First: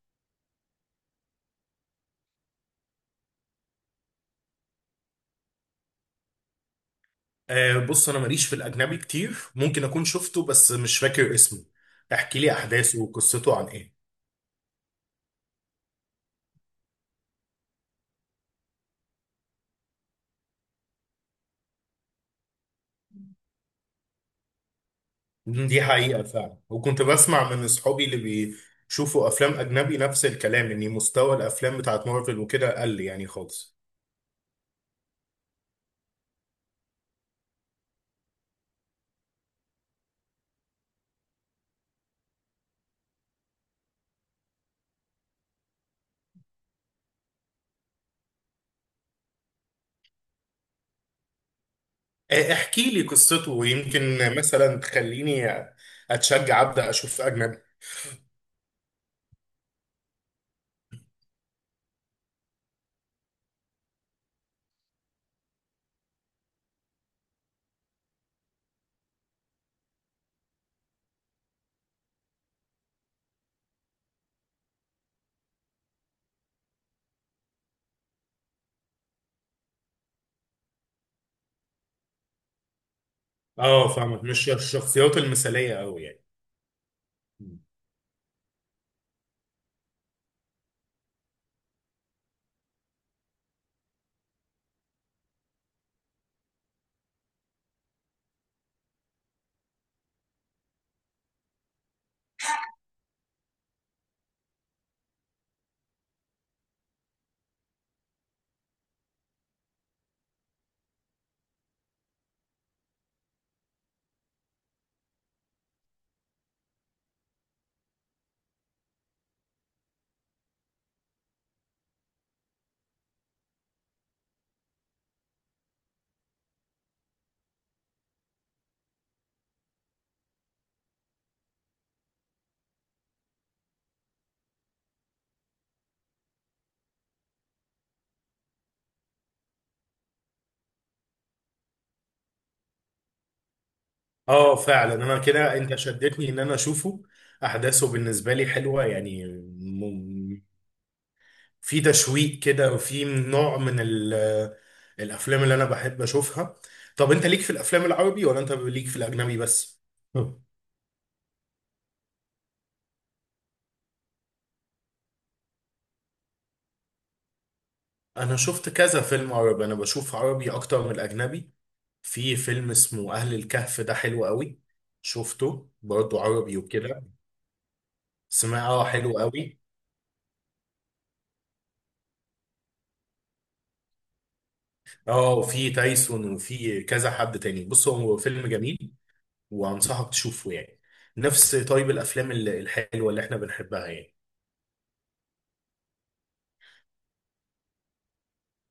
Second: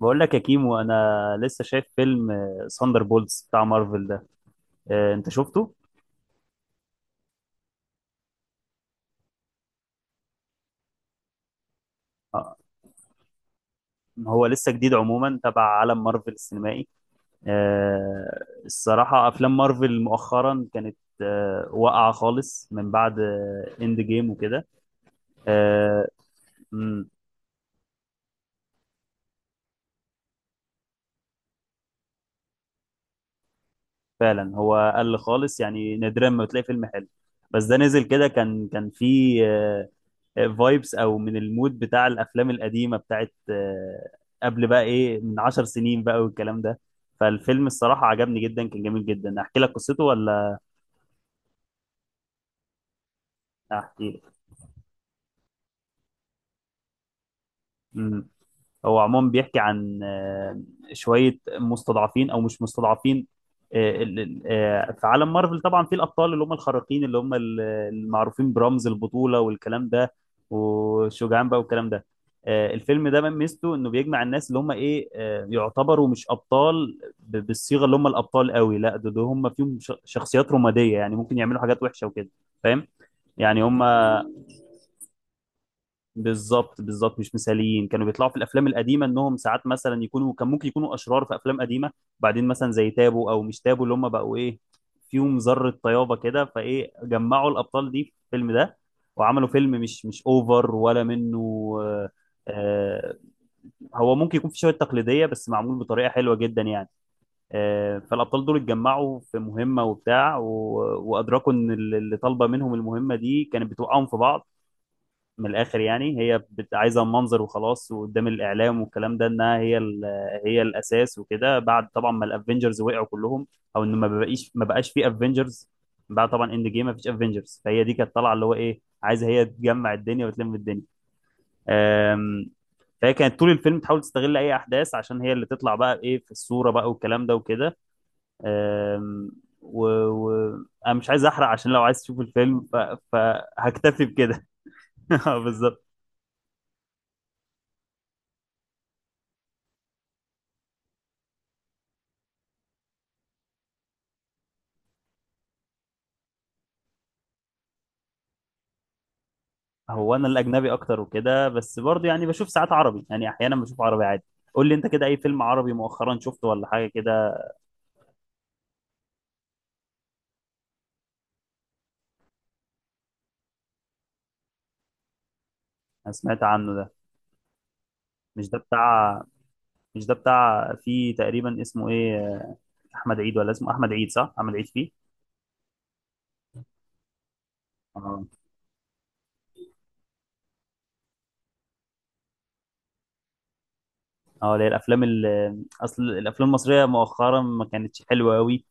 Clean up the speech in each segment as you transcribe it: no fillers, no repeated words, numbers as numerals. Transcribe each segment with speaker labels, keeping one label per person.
Speaker 1: بقول لك يا كيمو انا لسه شايف فيلم ساندر بولز بتاع مارفل ده. انت شفته؟
Speaker 2: آه بص انا ماليش في الاجنبي كتير، ممكن اكون شفته بس مش فاكر اسمه. احكي لي
Speaker 1: آه،
Speaker 2: احداثه وقصته عن ايه؟
Speaker 1: هو لسه جديد عموما تبع عالم مارفل السينمائي. الصراحة افلام مارفل مؤخرا كانت واقعة خالص من بعد اند جيم وكده.
Speaker 2: دي
Speaker 1: آه،
Speaker 2: حقيقة فعلا، وكنت
Speaker 1: مم،
Speaker 2: بسمع من اصحابي اللي بيشوفوا افلام اجنبي نفس الكلام، ان مستوى الافلام بتاعت مارفل وكده قل يعني خالص.
Speaker 1: فعلا هو قل خالص، يعني نادرا ما بتلاقي فيلم حلو. بس ده نزل كده، كان فيه فايبس او من المود بتاع الافلام القديمه بتاعت، قبل بقى ايه، من 10 سنين بقى والكلام ده. فالفيلم الصراحه عجبني جدا، كان جميل جدا. احكي لك قصته ولا؟
Speaker 2: آه احكي لي قصته،
Speaker 1: احكي
Speaker 2: ويمكن مثلا تخليني اتشجع ابدا اشوف اجنبي.
Speaker 1: لك. هو عموما بيحكي عن شوية مستضعفين أو مش مستضعفين. في عالم مارفل طبعا في الأبطال اللي هم الخارقين اللي هم المعروفين برمز البطولة والكلام ده والشجعان بقى والكلام ده. الفيلم ده من ميزته إنه بيجمع الناس اللي هم إيه، يعتبروا مش أبطال بالصيغة اللي هم الأبطال قوي، لا ده هم فيهم شخصيات رمادية، يعني ممكن يعملوا حاجات وحشة وكده. فاهم، يعني هم
Speaker 2: اه فاهمك، مش الشخصيات المثالية قوي يعني.
Speaker 1: بالظبط بالظبط. مش مثاليين، كانوا بيطلعوا في الافلام القديمه انهم ساعات مثلا يكونوا، كان ممكن يكونوا اشرار في افلام قديمه. بعدين مثلا زي تابو او مش تابو اللي هم بقوا ايه، فيهم ذره طيابه كده، فايه جمعوا الابطال دي في الفيلم ده وعملوا فيلم مش اوفر ولا منه. آه. آه، هو ممكن يكون في شويه تقليديه بس معمول بطريقه حلوه جدا يعني. آه، فالابطال دول اتجمعوا في مهمه وبتاع وادركوا ان اللي طالبه منهم المهمه دي كانت بتوقعهم في بعض. من الاخر يعني، هي عايزه منظر وخلاص، وقدام الاعلام والكلام ده انها هي هي الاساس وكده، بعد طبعا ما الافنجرز وقعوا كلهم، او ان ما بقاش في افنجرز. بعد طبعا اند جيم ما فيش افنجرز، فهي دي كانت طالعه اللي هو ايه، عايزه هي تجمع الدنيا وتلم الدنيا. أم، فهي كانت طول الفيلم تحاول تستغل اي احداث عشان هي اللي تطلع بقى ايه في الصوره بقى والكلام ده وكده. أم، و... و... انا مش عايز احرق، عشان لو عايز تشوف الفيلم فهكتفي بكده.
Speaker 2: اه فعلا، انا كده انت
Speaker 1: بالظبط.
Speaker 2: شدتني ان انا اشوفه. احداثه بالنسبه لي حلوه يعني، في تشويق كده، وفي نوع من الافلام اللي انا بحب اشوفها. طب انت ليك في الافلام العربي، ولا انت ليك في الاجنبي بس؟
Speaker 1: هو انا
Speaker 2: هم.
Speaker 1: الاجنبي اكتر وكده، بس برضه يعني بشوف ساعات عربي، يعني احيانا بشوف عربي عادي. قول لي انت كده اي فيلم عربي مؤخرا شفته ولا حاجه كده؟
Speaker 2: انا شفت كذا فيلم عربي، انا بشوف عربي اكتر من الاجنبي. في فيلم اسمه اهل الكهف، ده حلو قوي. شفته
Speaker 1: انا
Speaker 2: برضه،
Speaker 1: سمعت
Speaker 2: عربي
Speaker 1: عنه ده.
Speaker 2: وكده.
Speaker 1: مش ده
Speaker 2: سمعه حلو
Speaker 1: بتاع
Speaker 2: قوي.
Speaker 1: مش ده بتاع فيه تقريبا اسمه ايه، احمد عيد؟ ولا اسمه احمد عيد، صح، احمد عيد فيه.
Speaker 2: اه، وفي تايسون وفي كذا حد تاني. بص هو
Speaker 1: اه.
Speaker 2: فيلم جميل، وانصحك تشوفه يعني. نفس طيب الافلام الحلوه اللي احنا بنحبها يعني.
Speaker 1: اه، اللي هي الافلام اصل الافلام المصريه مؤخرا ما كانتش حلوه قوي.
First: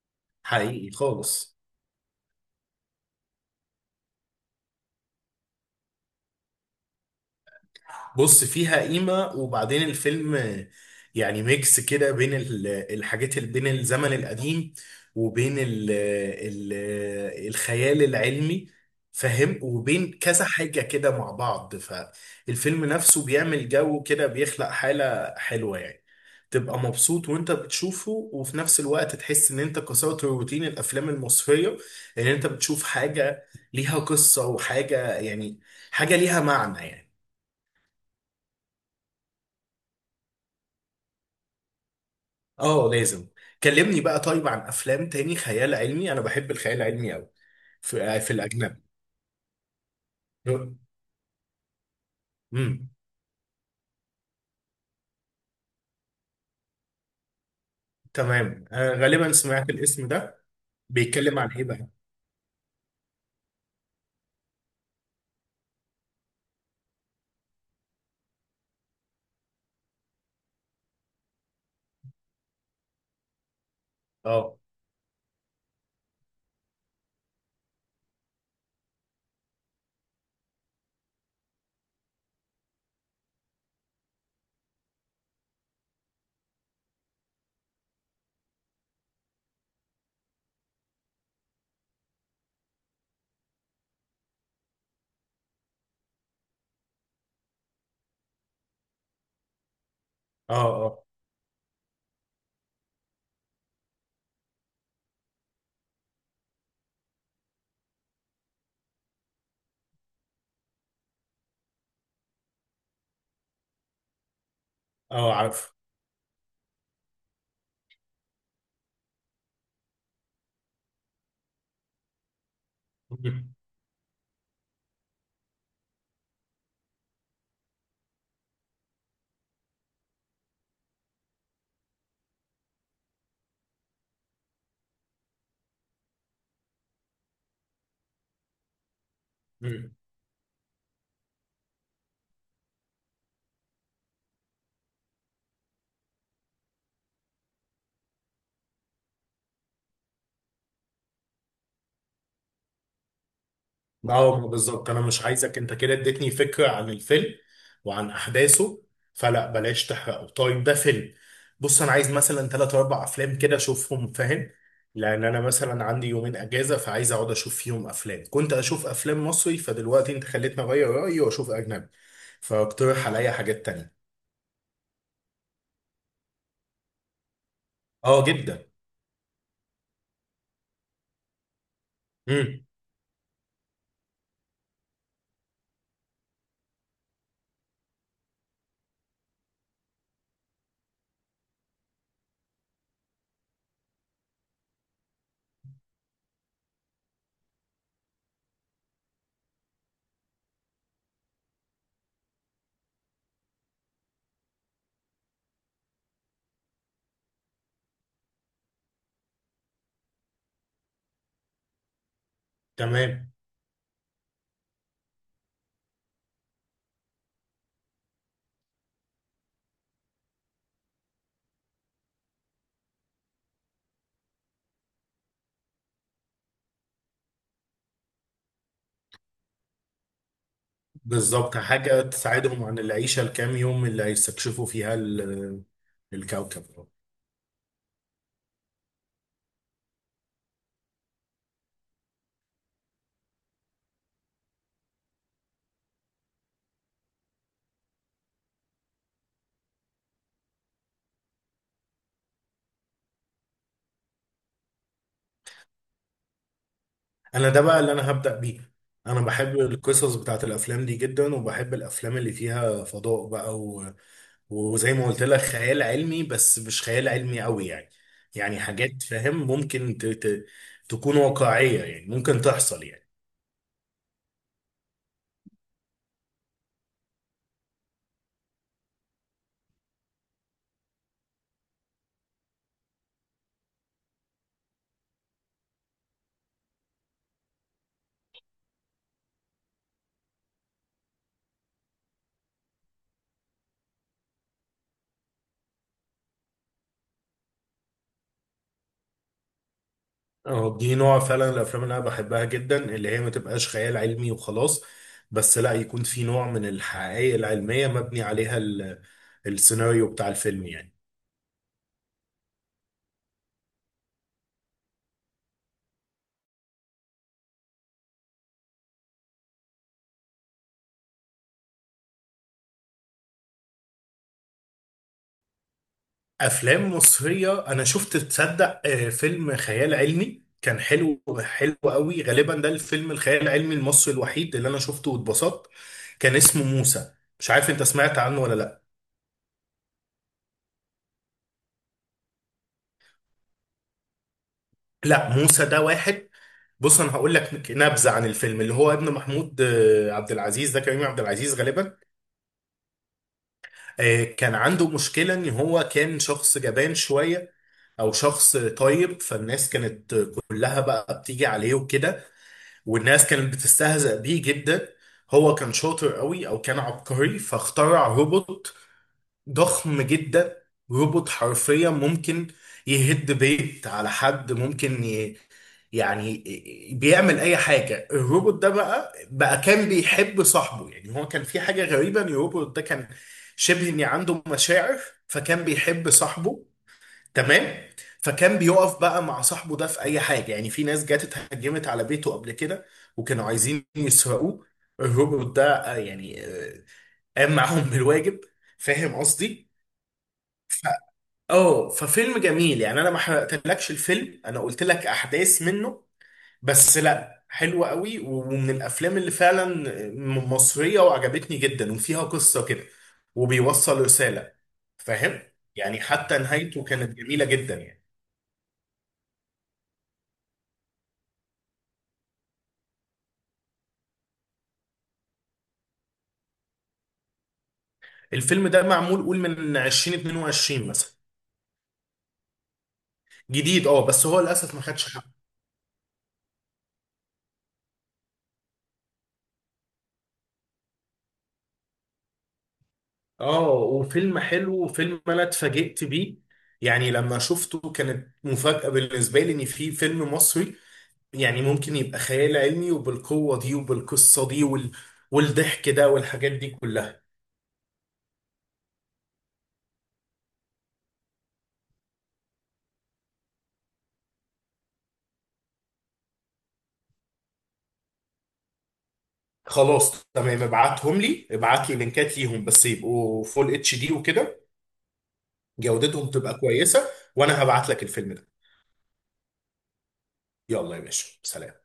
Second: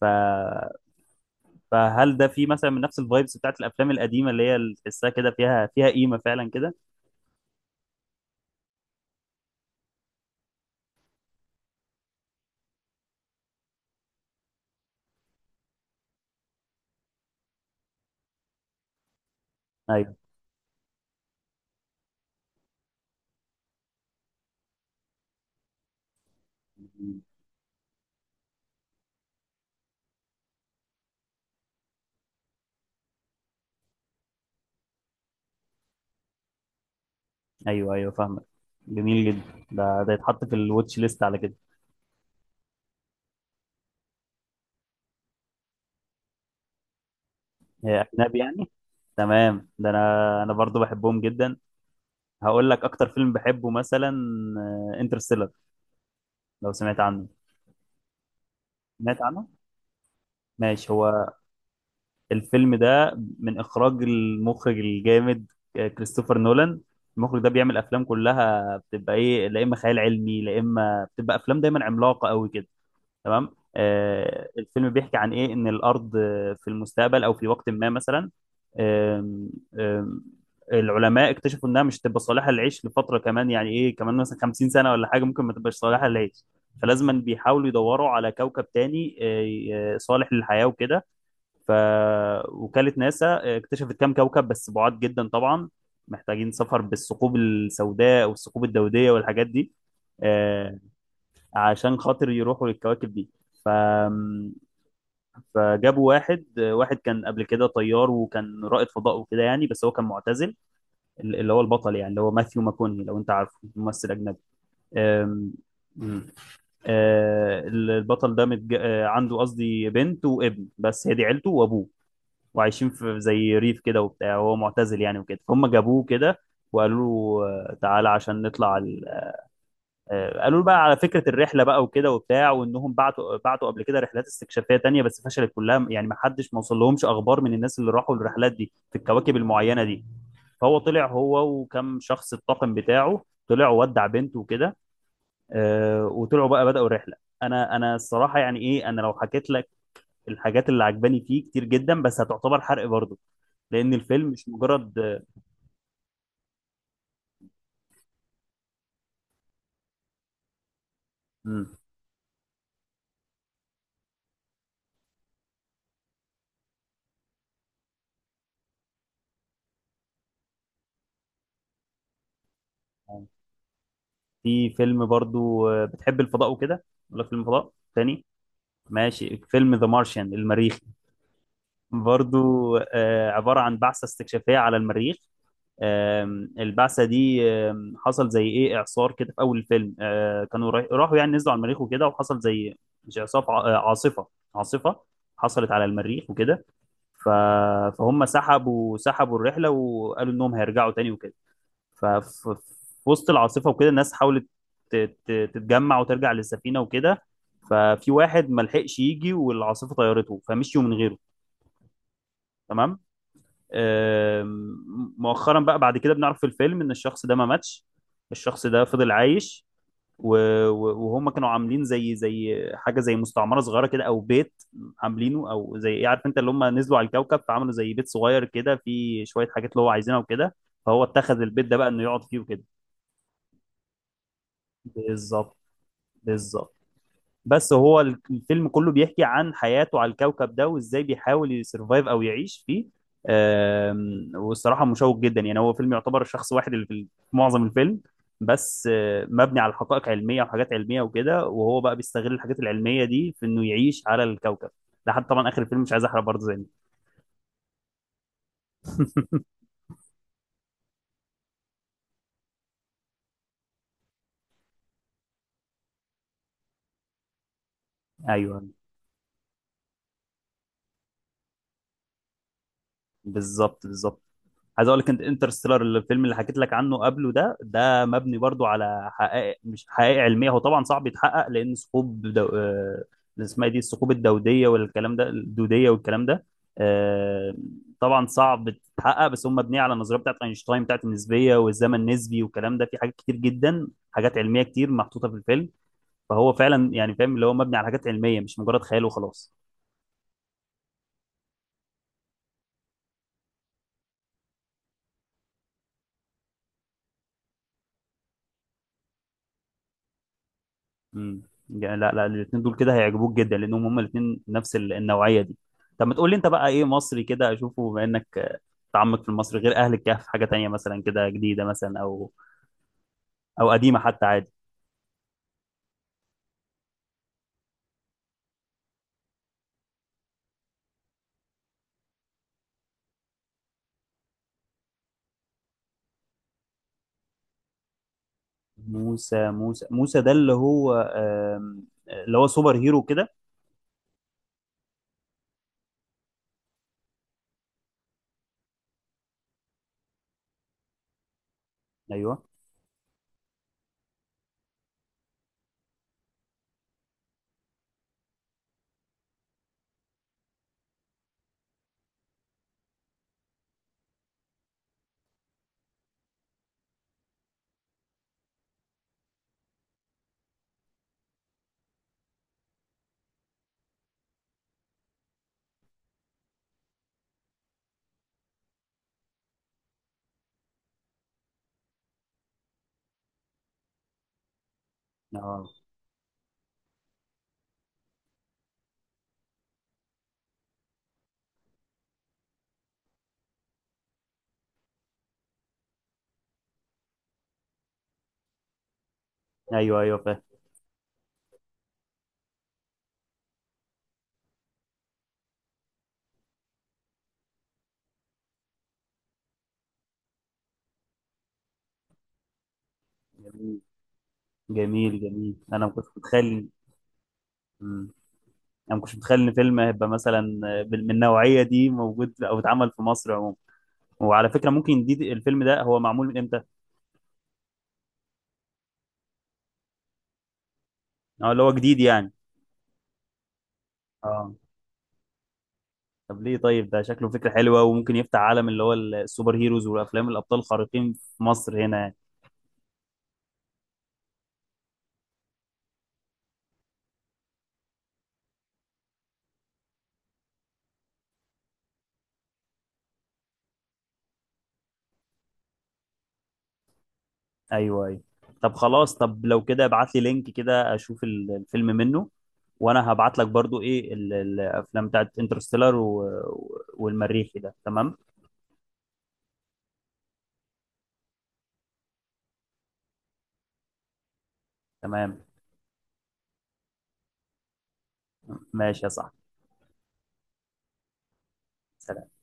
Speaker 1: ف...
Speaker 2: حقيقي خالص.
Speaker 1: فهل ده فيه مثلا من نفس الفايبس بتاعت الافلام القديمه، اللي هي اللي تحسها كده فيها، فيها قيمه فعلا كده؟
Speaker 2: بص فيها قيمة، وبعدين الفيلم يعني ميكس كده بين الحاجات اللي بين الزمن القديم، وبين ال الخيال العلمي، فاهم، وبين
Speaker 1: ايوه.
Speaker 2: كذا حاجة كده مع بعض. فالفيلم نفسه بيعمل جو كده، بيخلق حالة حلوة يعني. تبقى مبسوط وانت بتشوفه، وفي نفس الوقت تحس ان انت كسرت روتين الافلام المصرية، ان انت بتشوف حاجة ليها قصة وحاجة يعني، حاجة ليها معنى يعني.
Speaker 1: ايوه ايوه فاهمك. جميل جدا، ده يتحط في الواتش ليست على كده.
Speaker 2: اه لازم. كلمني بقى طيب عن افلام تاني خيال علمي، انا بحب الخيال العلمي قوي،
Speaker 1: هي
Speaker 2: في
Speaker 1: اجنبي يعني؟
Speaker 2: الاجنبي.
Speaker 1: تمام، ده انا برضو بحبهم جدا. هقول لك
Speaker 2: امم،
Speaker 1: اكتر فيلم بحبه مثلا، انترستيلر. لو سمعت عنه.
Speaker 2: تمام آه
Speaker 1: سمعت
Speaker 2: غالبا
Speaker 1: عنه؟
Speaker 2: سمعت الاسم ده.
Speaker 1: ماشي. هو
Speaker 2: بيتكلم عن ايه بقى؟
Speaker 1: الفيلم ده من اخراج المخرج الجامد كريستوفر نولان. المخرج ده بيعمل افلام كلها بتبقى ايه، لا اما خيال علمي لا اما بتبقى افلام دايما عملاقه قوي كده. تمام.
Speaker 2: اه،
Speaker 1: الفيلم بيحكي عن ايه، ان الارض في المستقبل او في وقت ما مثلا، آم، آم، العلماء اكتشفوا انها مش هتبقى صالحه للعيش لفتره، كمان يعني ايه كمان مثلا 50 سنه ولا حاجه ممكن ما تبقاش صالحه للعيش. فلازما بيحاولوا يدوروا على كوكب تاني صالح للحياه وكده. فوكاله ناسا اكتشفت كام كوكب، بس بعاد جدا طبعا، محتاجين سفر بالثقوب السوداء والثقوب الدوديه والحاجات دي.
Speaker 2: اه،
Speaker 1: آه،
Speaker 2: اه.
Speaker 1: عشان خاطر يروحوا للكواكب دي. ف... فجابوا واحد واحد كان قبل كده طيار وكان رائد فضاء وكده يعني، بس هو كان معتزل. اللي هو البطل يعني، اللي هو ماثيو ماكوني، لو انت عارفه، ممثل اجنبي.
Speaker 2: اه
Speaker 1: أم...
Speaker 2: عارف.
Speaker 1: أم. آه، البطل ده متج... آه، عنده قصدي بنت وابن، بس هي دي عيلته وابوه. وعايشين في زي ريف كده وبتاع، وهو معتزل يعني وكده، فهم جابوه كده وقالوا له تعالى عشان نطلع. قالوا له بقى على فكره الرحله بقى وكده وبتاع، وانهم بعتوا قبل كده رحلات استكشافيه تانية بس فشلت كلها، يعني ما حدش ما وصل لهمش اخبار من الناس اللي راحوا الرحلات دي في الكواكب المعينه دي. فهو طلع هو وكم شخص الطاقم بتاعه طلعوا، ودع بنته وكده. وطلعوا بقى بداوا الرحله. انا الصراحه يعني ايه، انا لو حكيت لك الحاجات اللي عجباني فيه كتير جدا، بس هتعتبر حرق برضه لان الفيلم
Speaker 2: اه
Speaker 1: مش
Speaker 2: بالظبط،
Speaker 1: مجرد.
Speaker 2: انا مش عايزك، انت كده اديتني فكره عن الفيلم وعن احداثه، فلا بلاش تحرقه. طيب ده فيلم،
Speaker 1: مم.
Speaker 2: بص انا عايز مثلا ثلاث اربع افلام كده اشوفهم، فاهم، لان انا مثلا عندي يومين اجازه، فعايز اقعد اشوف فيهم افلام. كنت اشوف افلام مصري، فدلوقتي انت خليتني اغير رايي واشوف اجنبي، فاقترح
Speaker 1: يعني
Speaker 2: عليا حاجات تانية.
Speaker 1: في فيلم برضه بتحب الفضاء وكده ولا فيلم فضاء
Speaker 2: اه
Speaker 1: تاني؟
Speaker 2: جدا.
Speaker 1: ماشي. فيلم ذا مارشيان، المريخي.
Speaker 2: امم.
Speaker 1: برضو عبارة عن بعثة استكشافية على المريخ. البعثة دي حصل زي ايه، اعصار كده في اول الفيلم. كانوا راحوا يعني نزلوا على المريخ وكده وحصل زي، مش اعصار، عاصفة، عاصفة حصلت على المريخ وكده. ف- فهم سحبوا الرحلة وقالوا انهم هيرجعوا تاني وكده. ففي وسط العاصفة وكده الناس حاولت تتجمع وترجع للسفينة وكده. ففي واحد ما لحقش يجي، والعاصفة طيرته، فمشيوا من غيره. تمام.
Speaker 2: تمام
Speaker 1: مؤخرا بقى بعد كده بنعرف في الفيلم ان الشخص ده ما ماتش، الشخص ده فضل عايش. وهم كانوا عاملين زي زي حاجة، زي مستعمرة صغيرة كده او بيت عاملينه، او زي ايه، عارف انت اللي هم نزلوا على الكوكب فعملوا زي بيت صغير كده فيه شوية حاجات اللي هو عايزينها وكده. فهو اتخذ
Speaker 2: بالظبط،
Speaker 1: البيت ده بقى
Speaker 2: حاجه
Speaker 1: انه يقعد فيه وكده.
Speaker 2: تساعدهم عن العيشه الكام يوم اللي هيستكشفوا فيها
Speaker 1: بالظبط
Speaker 2: الكوكب.
Speaker 1: بالظبط. بس هو الفيلم كله بيحكي عن حياته على الكوكب ده وازاي بيحاول يسرفايف او يعيش فيه. والصراحه مشوق جدا، يعني هو فيلم يعتبر شخص واحد اللي في في معظم الفيلم. بس مبني على حقائق علميه وحاجات علميه وكده، وهو بقى بيستغل الحاجات العلميه دي في انه يعيش على الكوكب. لحد طبعا اخر الفيلم، مش عايز احرق برضه زي ما.
Speaker 2: انا ده بقى اللي انا هبدأ بيه. انا بحب القصص بتاعت الافلام دي جدا، وبحب الافلام اللي فيها فضاء بقى، وزي ما قلت لك خيال علمي، بس مش خيال علمي قوي يعني. يعني
Speaker 1: ايوه.
Speaker 2: حاجات فاهم، ممكن تكون واقعية يعني، ممكن تحصل يعني.
Speaker 1: بالظبط بالظبط. عايز اقول لك انت انترستيلر، الفيلم اللي حكيت لك عنه قبله ده، ده مبني برضو على حقائق، مش حقائق علميه هو طبعا صعب يتحقق، لان ثقوب دو... آه، اللي اسمها إيه دي، الثقوب الدوديه والكلام ده، الدوديه والكلام ده. آه، طبعا صعب تتحقق، بس هم مبنيه على النظريه بتاعت اينشتاين بتاعت النسبيه والزمن النسبي والكلام ده. في حاجات كتير جدا، حاجات علميه كتير محطوطه في الفيلم، فهو فعلا يعني فاهم اللي هو مبني على حاجات علميه مش مجرد خيال وخلاص.
Speaker 2: اه دي نوع فعلا الافلام اللي انا بحبها جدا، اللي هي ما تبقاش خيال علمي وخلاص، بس لا يكون في نوع من الحقائق العلمية مبني عليها السيناريو بتاع الفيلم يعني.
Speaker 1: امم. يعني لا لا الاثنين دول كده هيعجبوك جدا، لانهم هما الاثنين نفس النوعيه دي. طب ما تقول لي انت بقى ايه مصري كده اشوفه، بما انك متعمق في المصري، غير اهل الكهف حاجه تانية مثلا كده جديده مثلا او او قديمه حتى عادي.
Speaker 2: افلام مصريه انا شفت، تصدق فيلم خيال علمي كان حلو، حلو قوي، غالبا ده الفيلم الخيال العلمي المصري الوحيد اللي انا شفته واتبسطت. كان اسمه موسى، مش عارف انت سمعت عنه ولا لا.
Speaker 1: موسى، موسى موسى ده اللي هو اللي هو سوبر هيرو كده؟
Speaker 2: لا موسى ده واحد، بص انا هقول لك نبذه عن الفيلم. اللي هو ابن محمود عبد العزيز، ده كريم عبد العزيز غالبا.
Speaker 1: ايوه.
Speaker 2: كان عنده مشكله ان هو كان شخص جبان شويه، او شخص طيب، فالناس كانت كلها بقى بتيجي عليه وكده، والناس كانت بتستهزأ بيه جدا. هو كان شاطر قوي، او كان عبقري، فاخترع روبوت ضخم جدا. روبوت حرفيا ممكن يهد بيت على حد، ممكن يعني بيعمل اي حاجه. الروبوت ده بقى، كان بيحب صاحبه يعني. هو كان في حاجه غريبه، ان الروبوت ده كان شبه ان عنده مشاعر، فكان
Speaker 1: اه.
Speaker 2: بيحب صاحبه. تمام. فكان بيقف بقى مع صاحبه ده في اي حاجه يعني. في ناس جت اتهجمت على بيته قبل كده، وكانوا عايزين يسرقوه، الروبوت ده آه، يعني آه، قام معاهم بالواجب. فاهم قصدي.
Speaker 1: ايوه ايوه فاهم.
Speaker 2: ف... اه ففيلم جميل يعني. انا ما حرقتلكش الفيلم، انا قلت لك احداث منه بس، لا حلوه قوي، ومن الافلام اللي فعلا مصريه وعجبتني جدا، وفيها قصه كده
Speaker 1: جميل
Speaker 2: وبيوصل رساله.
Speaker 1: جميل
Speaker 2: فاهم
Speaker 1: جميل. انا ما
Speaker 2: يعني
Speaker 1: كنتش
Speaker 2: حتى
Speaker 1: متخيل.
Speaker 2: نهايته كانت جميله جدا يعني.
Speaker 1: مم. انا ما كنتش متخيل ان فيلم هيبقى مثلا من النوعيه دي موجود او اتعمل في مصر عموما. وعلى فكرة ممكن دي، الفيلم ده هو معمول من امتى؟
Speaker 2: الفيلم ده معمول، قول من 2022 مثلا.
Speaker 1: اه، اللي هو جديد يعني.
Speaker 2: جديد اه، بس هو
Speaker 1: اه.
Speaker 2: للاسف ما خدش حقه.
Speaker 1: طب ليه، طيب ده شكله فكرة حلوة وممكن يفتح عالم اللي هو السوبر هيروز والافلام الابطال الخارقين في مصر هنا يعني.
Speaker 2: اه وفيلم حلو، وفيلم انا اتفاجئت بيه يعني لما شفته، كانت مفاجأة بالنسبة لي ان في فيلم مصري يعني ممكن يبقى خيال علمي، وبالقوة دي وبالقصة دي والضحك ده والحاجات دي كلها.
Speaker 1: ايوه ايوه. طب خلاص، طب لو كده ابعت لي لينك كده اشوف الفيلم منه، وانا هبعت لك برضو ايه الافلام بتاعت انترستيلر والمريخي ده. تمام
Speaker 2: خلاص تمام، ابعتهم لي، ابعت لي لينكات ليهم بس يبقوا فول HD وكده،
Speaker 1: تمام.
Speaker 2: جودتهم تبقى كويسة. وانا هبعت لك الفيلم ده.
Speaker 1: ماشي يا صاحبي،
Speaker 2: يلا يا باشا، سلام.
Speaker 1: سلام.